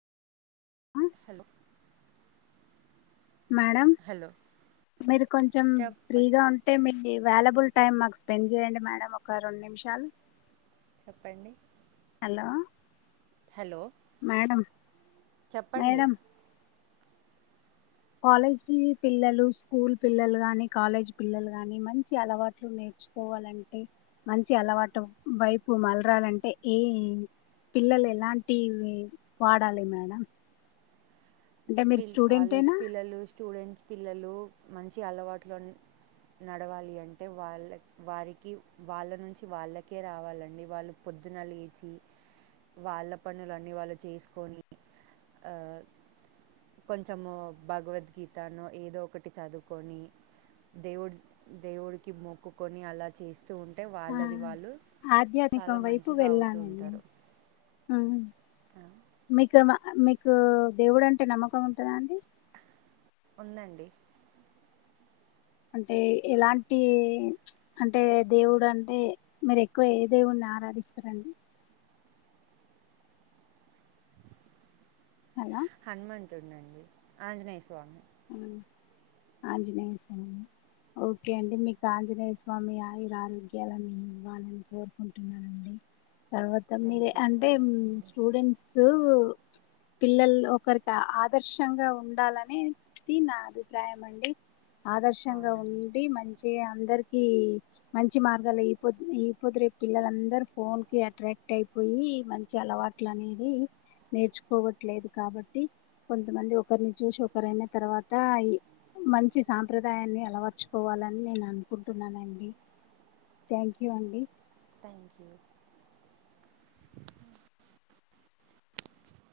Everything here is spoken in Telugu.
ఆ, హలో మేడం హలో మీరు కొంచెం చెప్ప ఫ్రీగా ఉంటే మీ ఈ వ్యాలబుల్ టైమ్ మాకు స్పెండ్ చేయండి. మేడం ఒక రెండు నిమిషాలు చెప్పండి హలో హలో మేడం చెప్పండి మేడం కాలేజీ పిల్లలు స్కూల్ పిల్లలు గాని కాలేజీ పిల్లలు గాని మంచి అలవాట్లు నేర్ మర్చుకోవాలంటే మంచి అలవాటు వైపు మలరాలంటే ఏ పిల్లలు ఎలాంటి వాడాలి మేడం అంటే మీరు పిల్ కాలేజ్ స్టూడెంటేనా పిల్లలు స్టూడెంట్స్ పిల్లలు మంచి అలవాట్లోని నడవాలి అంటే వాళ్ళ వారికి వాళ్ళ నుంచి వాళ్ళకే రావాలండి వాళ్ళు పొ పొద్దున లేచి వాళ్ళ పనులు అన్ని వాళ్ళు చేసుకొని ఆ కొంచం భగవత్ గీతను ఏదో ఒకటి చదువుకొని దేవుడు దేవుడికి మొక్కుకొని అలా చేస్తూ ఉంటే వాళ్ళది వాళ్ళు ఆధ్యాత్నికం చాలా వైపు మంచిగా అవుతూ వెళ్ళాలి అండి ఉంటారు మీకు మా మీకు దేవుడు అంటే నమ్మకం ఉంటుందా అండి ఉందండి అంటే ఎలాంటి అంటే దేవుడు అంటే మీరు ఎక్కువ ఏ దేవున్ని నారా ఇష్టం అండి అలా హనుమంతుడు అండి ఆంజనేయ స్వామి ఆంజనేయ స్వామి ఓకే అండి మీకు ఆంజనేయ స్వామి ఆయుర్ ఆరోగ్యాలను ఇవ్వాలని కోరుకుంటున్నానండి తర్వాత మీరే థ్యాంక్ యూ సో అంటే మచ్ అండి స్టూడెంట్స్ పిల్లలు ఒకరికి ఆదర్శంగా ఉండాలని నా అభిప్రాయం అండి ఆదర్శంగా అవునండి ఉండి మంచిగా అందరికి మంచి మార్గాలు ఈ పొద్దు అపోద్దు రేపు పిల్లలందరూ ఫోన్ కి అట్రాక్ట్ అయిపో పోయి మంచి అలవాట్లు అనేవి నేర్చుకోవట్లేదు కాబట్టి కొంతమంది ఒకరిని చూసి ఒకరైన తర్వాత మంచి సాంప్రదాయాన్ని అలవరచుకోవాలని నేను అనుకుంటున్నానండి థ్యాంక్ యూ అండి థ్యాంక్ యూ